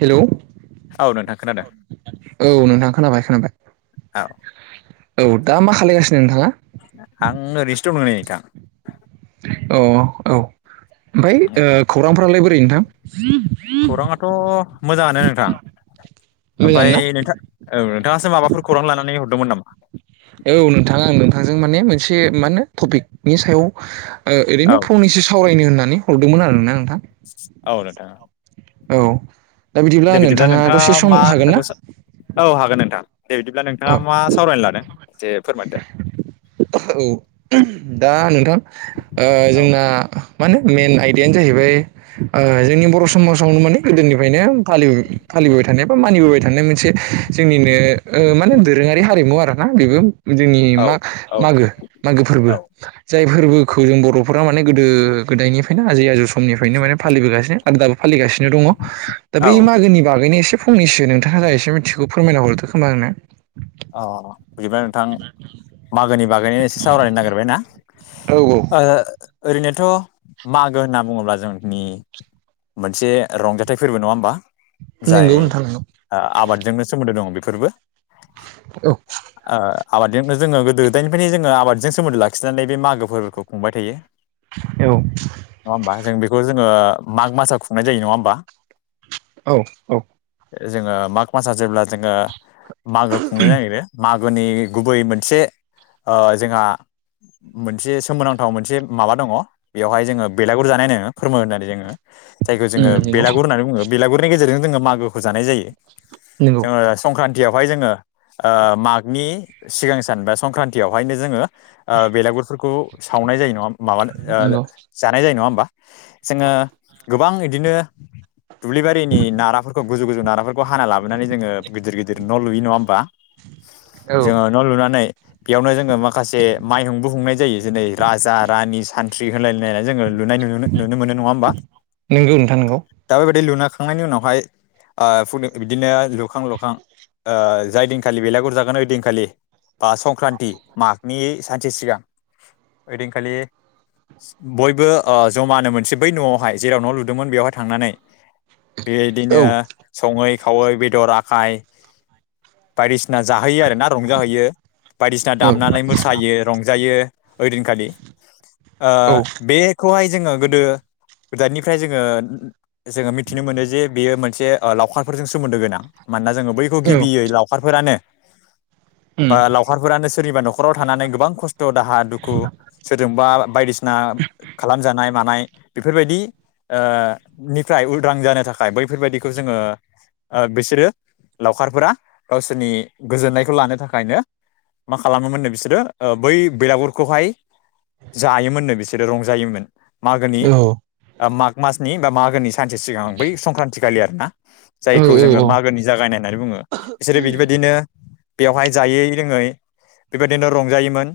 Hello नोंथां खोनादों औ नोंथाङा खोनाबाय खोनाबाय। औ औ दा मा खालायगासिनो नोंथाङा आं ओरैनोसो दङनै [unintelligible] औ औ ओमफ्राय खौरांफोरालाय बोरै नोंथां खौराङाथ' मोजाङानो नोंथां मोजाङानो ओमफ्राय ना नोंथां औ नोंथाङासो माबाफोर खौरां लानानै हरदोंमोन नामा औ नोंथाङा आं नोंथांजों माने मोनसे मा होनो टपिकनि सायाव औ ओरैनो फंनैसो सावरायनो होननानै हरदोंमोन आरा आं औ नोंथां। औ दा दे बिदिब्ला नोंथाङा दसे मा सम हागोन खोथाखौ ना। औ हागोन नोंथां दे बिदिब्ला नोंथाङा औ मा सावरायनो लादों एसे फोरमाय दे औ दा नोंथांओ औ जोंना माने मेन आयदायानो जाहैबाय जोंनि बर' समाजावनो माने गोदोनिफ्रायनो फालि फालिबाय थानाय बा मानिबोबाय थानाय मोनसे जोंनिनो ओ माने दोरोङारि हारिमु आरो ना बेबो जोंनि औ मा औ मागो मागो फोरबो औ जाय फोरबोखौ जों बर'फोरा माने गोदो गोदायनि खायनो आजै आजौ समनिफ्रायनो माने फालिबोगासिनो आरो दाबो फालिगासिनो दङ दा बै औ मागोनि बागैनो एसे फंनैसो नोंथां जा एसे मिथिगौ फोरमायना हरदो खोमा आंनो अ बिदिबा नोंथां मागोनि बागै एसे सावरायनो नागिरबाय ना। औ ओ ओरैनोथ' मागो होनना बुङोब्ला जोंनि मोनसे रंजाथाइ फोरबो नङा होमबा। जाय नंगौ नोंथां नंगौ आबादजोंनो सोमोन्दो दङ बेफोरबो औ। ओ आबादजोंनो जोङो गोदो गोदायनिफ्रायनो जोङो आबादजों सोमोन्दो लाखिनानै बे मागो फोरबोखो खुंबाय थायो। औ नङा होमबा जों बेखौ जोङो माग मासाव खुंनाय जायो नङा होमबा। औ औ। जोङो माग मासआ जेब्ला जोङो मागो खुंनो नागिरो मागोनि गुबै मोनसे ओ जोंहा मोनसे सोमोनांथाव मोनसे माबा दङ बेवहाय जोङो बेलागुर जानाय नो फोरमो होननानै जोङो जायखौ उम जोङो नंगौ बेलागुर होननानै बुङो बेलागुरनि गेजेरजों जोङो मागोखौ जानाय जायो। नंगौ जोङो संक्रान्तियावहाय जोङो ओ मागनि सिगां सान बा संक्रान्तियावहायनो जोङो ओ बेलागुरफोरखौ सावनाय जायो नङा ओम माबानो ओ नंगौ जानाय जायो नङा होमबा जोङो गोबां बिदिनो दुब्लिबारिनि नाराफोरखौ गोजौ गुजौ नाराफोरखौ हाना लाबोनानै जोङो गिदिर गिदिर न' लुयो नङा होमबा [inaudible] जोङो न' लुनानै बेयावनो जोङो माखासे माइहुंबो हुंनाय जायो जेरै राजा रानि सानथ्रि होनलायलायना जोंओ लुनाय नु नुनो मोनो नङा होनबा नंगौ नोंथां नंगौ दा बेबायदि लु खांनायनि उनावहाय ओ फु बिदिनो लुखां लुखां ओ जाय दिं खालि बेलागुर जागोन ओइदिनखालि बा संक्रान्ति मागनि सानसे सिगां ऐदिन‌खालि बयबो ओ जमानो मोनसे बै न'आवहाय जेराव न' लुदोंमोन बेवहाय थांनानै औ बेदिनो सङै खावै बेदर आखाय बायदिसि ना जाहोयो आरोना रंजाहैयो बायदिसिना औ दामनानै मोसायो रंजायो ओइदिनखालि ओ औ बेखौहाय जोङो गोदो दायनिफ्राय जोङो जोङो मिथिनो मोनो जे बेयो मोनसे लावखारफोरजों सोमोन्दो गोनां मा जोङो बैखौ गिबियै लावखारफोरानो [inaudible] बा लावखारफोरानो सोरनिबा न'खराव थानानै गोबां खस्थ' दाहा दुखु सोरजोंबा बायदिसिना खालामजानाय मानाय बेफोरबायदि ओ निफ्राय उदां जानो थाखाय बैफोरबायदिखौ जोङो ओ बिसोरो लावखारफोरा गावसोरनि गोजोननायखौ लानो थाखायनो मा खालामोमोननो बिसोरो ओ बै बेलागुरखौहाय जायोमोननो बिसोरो रंजायोमोन। मागोनि औ माग मासनि बा मागोनि सानसे सिगां बै संक्रान्तिखालि आरोना। औ जायखौ जोङो नंगौ मागोनि जागायनाय होननानै बुङो बिसोरो बिदिबायदिनो बेवहाय जायै रोङै बेबायदिनो रंजायोमोन।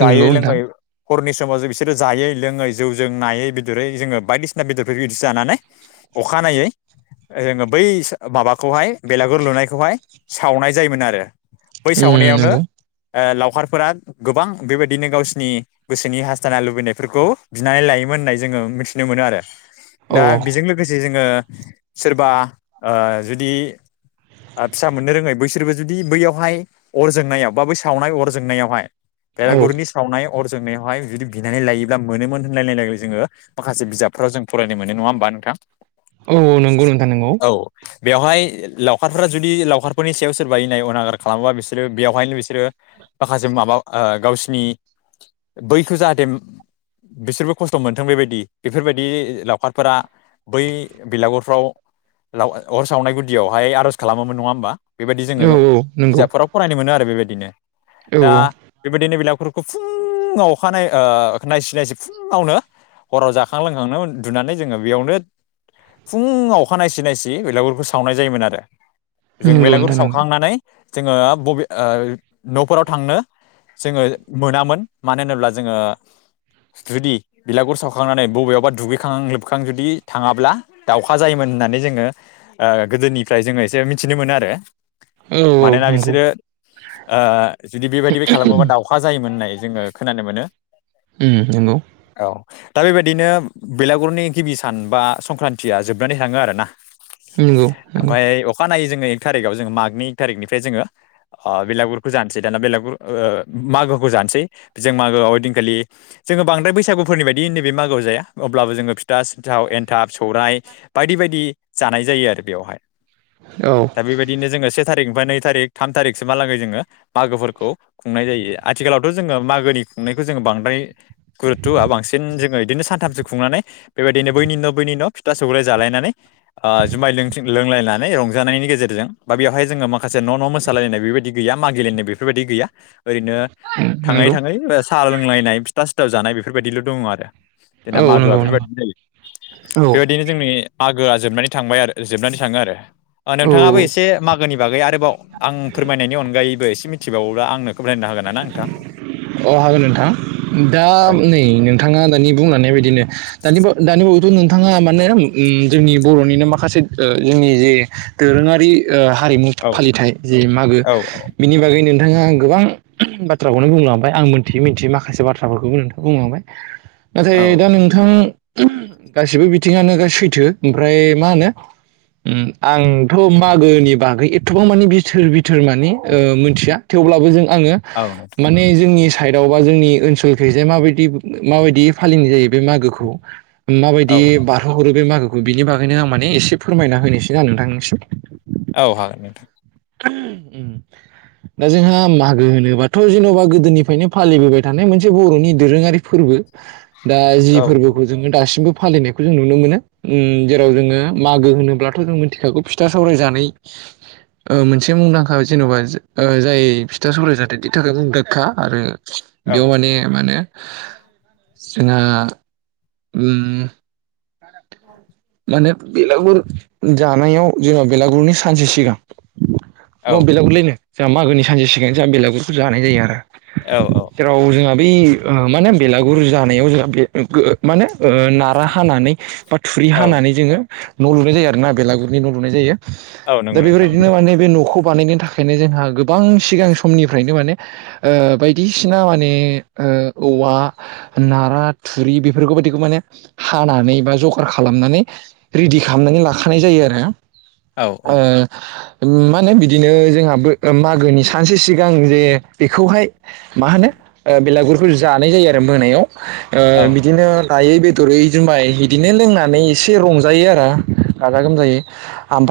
जायै नोंथां लोंयै हरनि समाव जो बिसोरो जायै लोङै जौ जों नायै बेदरै जोङो बायदिसिना बेदरफोर बिदि जानानै अखानायै जोङो बै माबाखौहाय बेलागुर लुनाय खौ हाय सावनाय जायोमोन आरो बै उम सावनायावनो नंगौ ओ खारफोरा गोबां बेबायदिनो गावसिनि गोसोनि हासथाना लुबैनायफोरखौ बिनानै लायोमोन होननाय जों ओ मिथिनो मोनो आरो। अ दा बेजों लोगोसे जोङो सोरबा ओ जुदि ओ फिसा मोननो रोङै बैसोरबो जुदि बैयावहाय अर जोंनायाव बा बै सावनाय अर जोंनायावहाय औ बेलागुरनि सावनायाव अर जोंनायावहाय जुदि बिनानै लायोब्ला मोनोमोन होनलायनायलायाय जोङो माखासे बिजाबफ्राव जों फरायनो मोन नङा होमबा। नोंथां औ नंगौ नोंथां नंगौ औ बेवहाय लावखारफोरा जुदि लावखारफोरनि सायाव सोर बानाय अनागार खालामोबा बिसोरो बेवहायनो बिसोरो माखासे माबा ओ गावसिनि बैखौ जाहाथे बिसोरबो खस्थ' मोनथों बेबायदि बेफोरबायदि लावखारफोरा बै बिलागुरफ्राव अर सावनाय गुदियावहाय आरज खालामोमोन नङा होमबा बेबायदि जोङो औ औ नंगौ बिजाबफोराव फरायनो मोनो आरो बेबायदिनो औ दा बेबायदिनो बेलागुर फुङाव अखानाय ओ नायसि नायसि फुङावनो हराव जाखां लोंखांनो उन्दुनानै जोङो बेयावनो फुं अखा नायसि नायसे बेलागुरखौ सावनाय जायोमोन आरो जों नंगौ बेलागुरि नोंथां नंगौ सावखांनानै जोङो बबे न'फोराव थांनो जोङो मोनामोन मानो होनोब्ला जोङो जुदि बिलागुर सावखांनानै बबेयावबा दुगैखां लोबखां जुदि थाङाब्ला दाउखा जायोमोन होननानै जोङो गोदोनिफ्राय जोङो एसे मिथिनो मोनो आरो औ औ मानोना नंगौ बिसोरो ओ जुदि बेबायदि खालामोबा दाावखा जायोमोन होननाय जोङो खोनानो मोनो उम नंगौ औ दा बेबायदिनो बेलागुरनि गिबि सान बा संक्रान्तिया जोबनानै थाङो आरोना नंगौ नोंंगौ खानायो जोङो थारिखआव जों मागनिक तारिखनिफ्राय जोङो ओ बेलागुरखौ जानोसै दाना बेलागुर ओ मागोखौ जानोसै जों मागोआव हैदिनखालि जोङो बांद्रायराय बैसागुनि बायदि नैबे मागोआव जाया अब्लाबो जोङो फिथा सिन्थाव एन्थाब सौरायाइ बायदि बायदि बायदि औ दा बेबायदिनो जोङो से थारिक बा नै थारिख थाम थारिखसोहालागै जोङो मागोफोरखौ खुंनाय जायो आथिालावथ' जोङो मागोनि खुंनायखौ जोङो बांद्रायर गुरुथ'होआ बांसिन जोङो बिदिनो सानथामसो खुंनानै बेबायदिनो बैनि न' बैनि न' न फिथा सौराय जालायनानै जुमलनानै जानायनि गेजेरजों बा बेवहाय जोङो माखासे न' न' मोसालायनाय बेबायदि गैया मागिलेनाय बेफोरबायदि गैया ओरैनो थाङै नंगौ थाङै साहा लोंलायनाय फिथा सिथाव जानाय बेफोरबायदिल' दङ आरो जोंना औ मागोआ नंगौ बेफोरबायदिनो जायो नंगौ औ बेबायदिनो जोंनि मो गोआ जोबनानै थांबाय आरो जोबनानै थाङो आरो ओ औ नोंथाङाबो औ एसे मागोनि बागै आरोबाव आं फोरमायनायनि अनगायैबो एसे मिथिबावोब्ला आंनो हागोना नोंथां अ हागोन नोंथां दा औ नै नोंथाङा दानि बुंलांनाय बदिनो दानि दानि नोंथाङा माने जोंनि बर'निनो माखासे जोंनि जे दोरोङारि ओ हारिमु औ फालिथाय जे मागो औ बिनि बागै नोंथाङा गोबां बाथ्राखौनो बुंलांबाय आं मिथियै मिथियै माखासे बाथ्राफोरखौबो नोंथाङा बुंलांबाय नाथाय औ दा नोंथां गासिबो बिथिङानो दा सैथो ओमफ्राय मा होनो आंथ' मागोनि बागै एथ'बां मानि बिथोर बिथो र माने ओ मोनथिआ थेवब्लाबो जों औ नोंथां आङो साइदआव बा जोंनि ओनसोलखै जे माबायदि माबायदि फालिनाय जायो बे मागोखौ औ माबायदि औ बारहोहरो बे मागोखौ बिनि बागैनो आं माने एसे फोरमायना होनोसै आं नोंथांनिसिम औ हागोन [unintelligible] दा जोंहा मागो होनोबाथ' जेन'बा गोदोनिफ्रायनो फालिबोबाय थानाय मोनसे बर'नि दोरोङारि फोरबो दा जि औ औ फोरबोखौ जोङो दासिमबो फालिनायखौ जों नुनो मोनो ओम जेराव जोङो मागो होनोब्लाथ' जों मिथिखागौ फिथा सौराय जानाय [inaudible] ओ मोनसे मुंदांखा जेन'बा ओ जाय फिथा सौराय जानायनि थाखाय मुंदांखा आरो औ बेयाव माने माने जोंहा उम माने बेलागुर जानायाव जेनेबा बेलागुरनि सानसे सिगां औ न' बेलागुरलायनो जोंहा मागोनि सानसे सिगां जोंहा बेलागुरफोर जानाय जायो आरो। औ औ जेराव जोंहा बै ओ माने बेलागुर जानायाव जोंहा बे गो माने ओ नारा हानानै बा थुरि हानानै जोङो न' लुनाय जायो आरोना बेलागुरनि न' लुनाय जायो औ दा नंगौ नोंथां बेबायदिनो माने बे न'खौ बानायनो थाखायनो जोंहा गोबां सिगां समनिफ्रायनो माने ओ बायदिसिना माने ओ औवा, नारा, थुरि बेफोरखौ दिखौ माने हानानै बा जगार खालामनानै रेडि खालामनानै लाखानाय जायो आरो औ औ ओ ओम मा होनो बिदिनो जोंहाबो मागोनि सानसे सिगां जे बेखौहाय मा होनो ओ बेलागुरखौ जानाय जायो आरो मोनायाव ओ औ बिदिनो नायै बेदरै जुमाय बिदिनो लोंनानै एसे रंजायो आरो गाजा-गोमजायै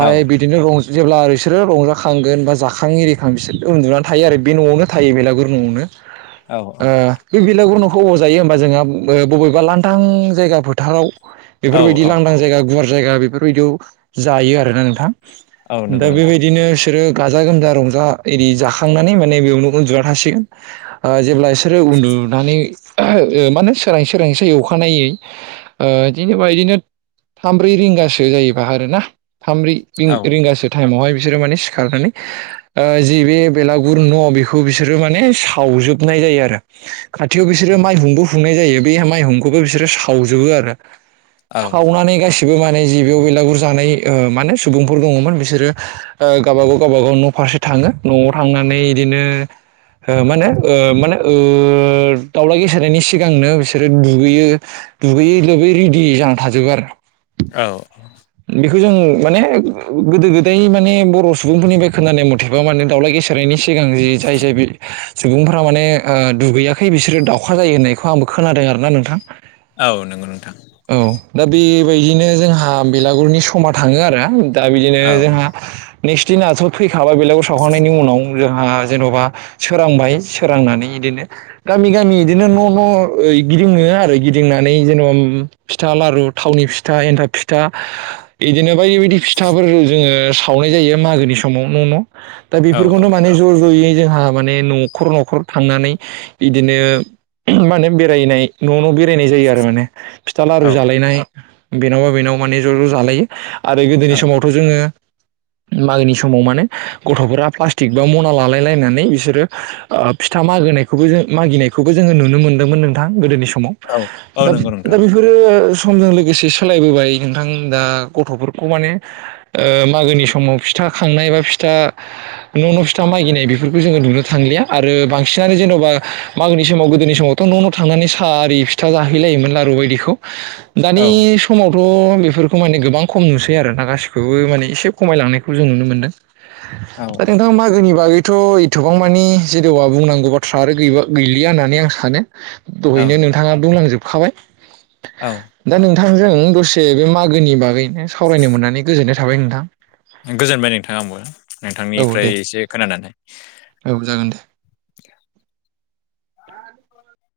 औ बिदिनो रं जेब्ला बिसोरो रंजाखांगोन बा जाखां एरिखां बिसोर उन्दुनानै थायो आरो बे न'आवनो थायो बेलागुर न'आवनो औ आ बि बि लागुर न'खौ अबाव जायो होमबा जोंहा बबेबा लांदां जायगा फोथाराव औ बेफोरबायदि लांदां जायगा गुवार जायगा बेफोरबायदियाव जायो आरोना नोंथां दा औ नंगौ नोंथां बेबायदिनो बिसोरो गाजा-गोमजा रंजा एरि जाखांनानै माने बेयावनो उनदुना थासिगोन ओ जेब्ला बि सोरो उन्दुनानै ओ माहोनो सोरां सोरांसि अखानायै ओ बिदिनो बादिनो थामब्रै रिंगासो जायोबा आरो ना थाम ब्रै औ रिं-रिंगासो टाइमावहाय बिसोरो माने सिखारनानै ओ जि बे बेलागुर न' बेखौ बिसोरो माने सावजोबनाय जायो आरो खाथियाव औ बिसोरो माइहुंबो खुंनाय जायो बे माइहुंखौबो बिसोरो सावजोबो आरो औ सावनानै गासि बो माने जि बेयाव बेलागुर जानाय माने सुबुंफोर दङमोन बिसोरो ओ गावबा गाव गावबा गाव न' फा फारसे थाङो न'आव थांनानै बिदिनो ओ मा होनो ओ मा होनो ओ दावला गेसेरनायनि सिगांनो बिसोरो दुगैयो दुगैयै लोबै रेडि जाना थाजोबो आरो औ बेखौ जों माने गोदो गोदाय माने बर' सुबुंफोरनिफ्राय खोनानाय मथेबा माने दाउलाय गेसेेरनायनि सिगां जि जाय जाय बे सुबुंफोरा माने ओ दुगैयाखै बिसोरो दाउखा जायो होननायखौ आंबो खोनादों आरोना नोंथां औ नंगौ नोंथां औ दा बेबायदिनो जोंहा बेलागुरनि समा थाङो आरो दा बिदिनो औ जोंहा नेक्स्ट दिनाथ' फैखाबाय बेलागुर सावखांनायनि उनाव जोंहा जेन'बा सोरांबाय सोरांनानै इदिनो गामि गामि इदिनो न' न' ओ गिदिङो आरो गिदिंनानै जेनेबा ओम फिथा, लारु, थावनि फिथा, एन्थाब फिथा बिदिनो बायदि बायदि फिथाफोर जोङो सावनाय जायो मागोनि समाव न' न'। दा औ बेफोरखौनो माने ज' ज'यै जोंहा माने न'खर न'खर थांनानै बिदिनो मा होनो बेरायनाय न' न' बे रायनाय जायो आरो माने फिथा लारु जालायनाय बेनावबा बेनावा माने ज' ज' जालायो आरो गोदोनि समावथ' जोङो मागोनि समाव माने गथ'फोरा प्लास्टिक बा मना लालाय लायनानै बिसोरो ओ फिथा मागो मागिनायखौबो जो नुनो मोनदोंमोन नोंथां गोदोनि सम औ औ दा नंगौ नोंथां बेफोरो समजों लोगोसे सोलायबोबाय नोंथां दा गथ'फोरखौ माने मागोनि समाव फिथा फिथा खांनाय बा फिथा न' न' फिथा मागिनाय बेफोरखौ जोङो नुनो थांलिया आरो बांसिनानो जेने'बा मागोनि समाव गोदोनि समावथ' न' न' थांनानै सारि फिथा जाहैलायोमोन आरो बेदिखौ दानि औ समाव थ' बेफोरखौ माने गोबां खम नुसै आरो [unintelligible] गासिखौबो माने एसे खमायलांनायखौ जों नुनो मोन्दों। औ दा नोंथाङा मागोनि बागै थ' एथबां मानि जेनबा बुंनांगौ बाथ्रा आरो गैबा गैलिया होननानै आं सानो। औ दहैनो नोंथाङा बुंलांजोबखाबाय। औ। दा नोंथांजों दसे बे मागोनि बागैनो सावरायनो मोननानै गोजोननाय थाबाय नोंथां। गोजोनबाय नोंथां आंबो औ नोंथांनिफ्राय दे एसे खोनानानै। औ जागोन दे [unintelligible]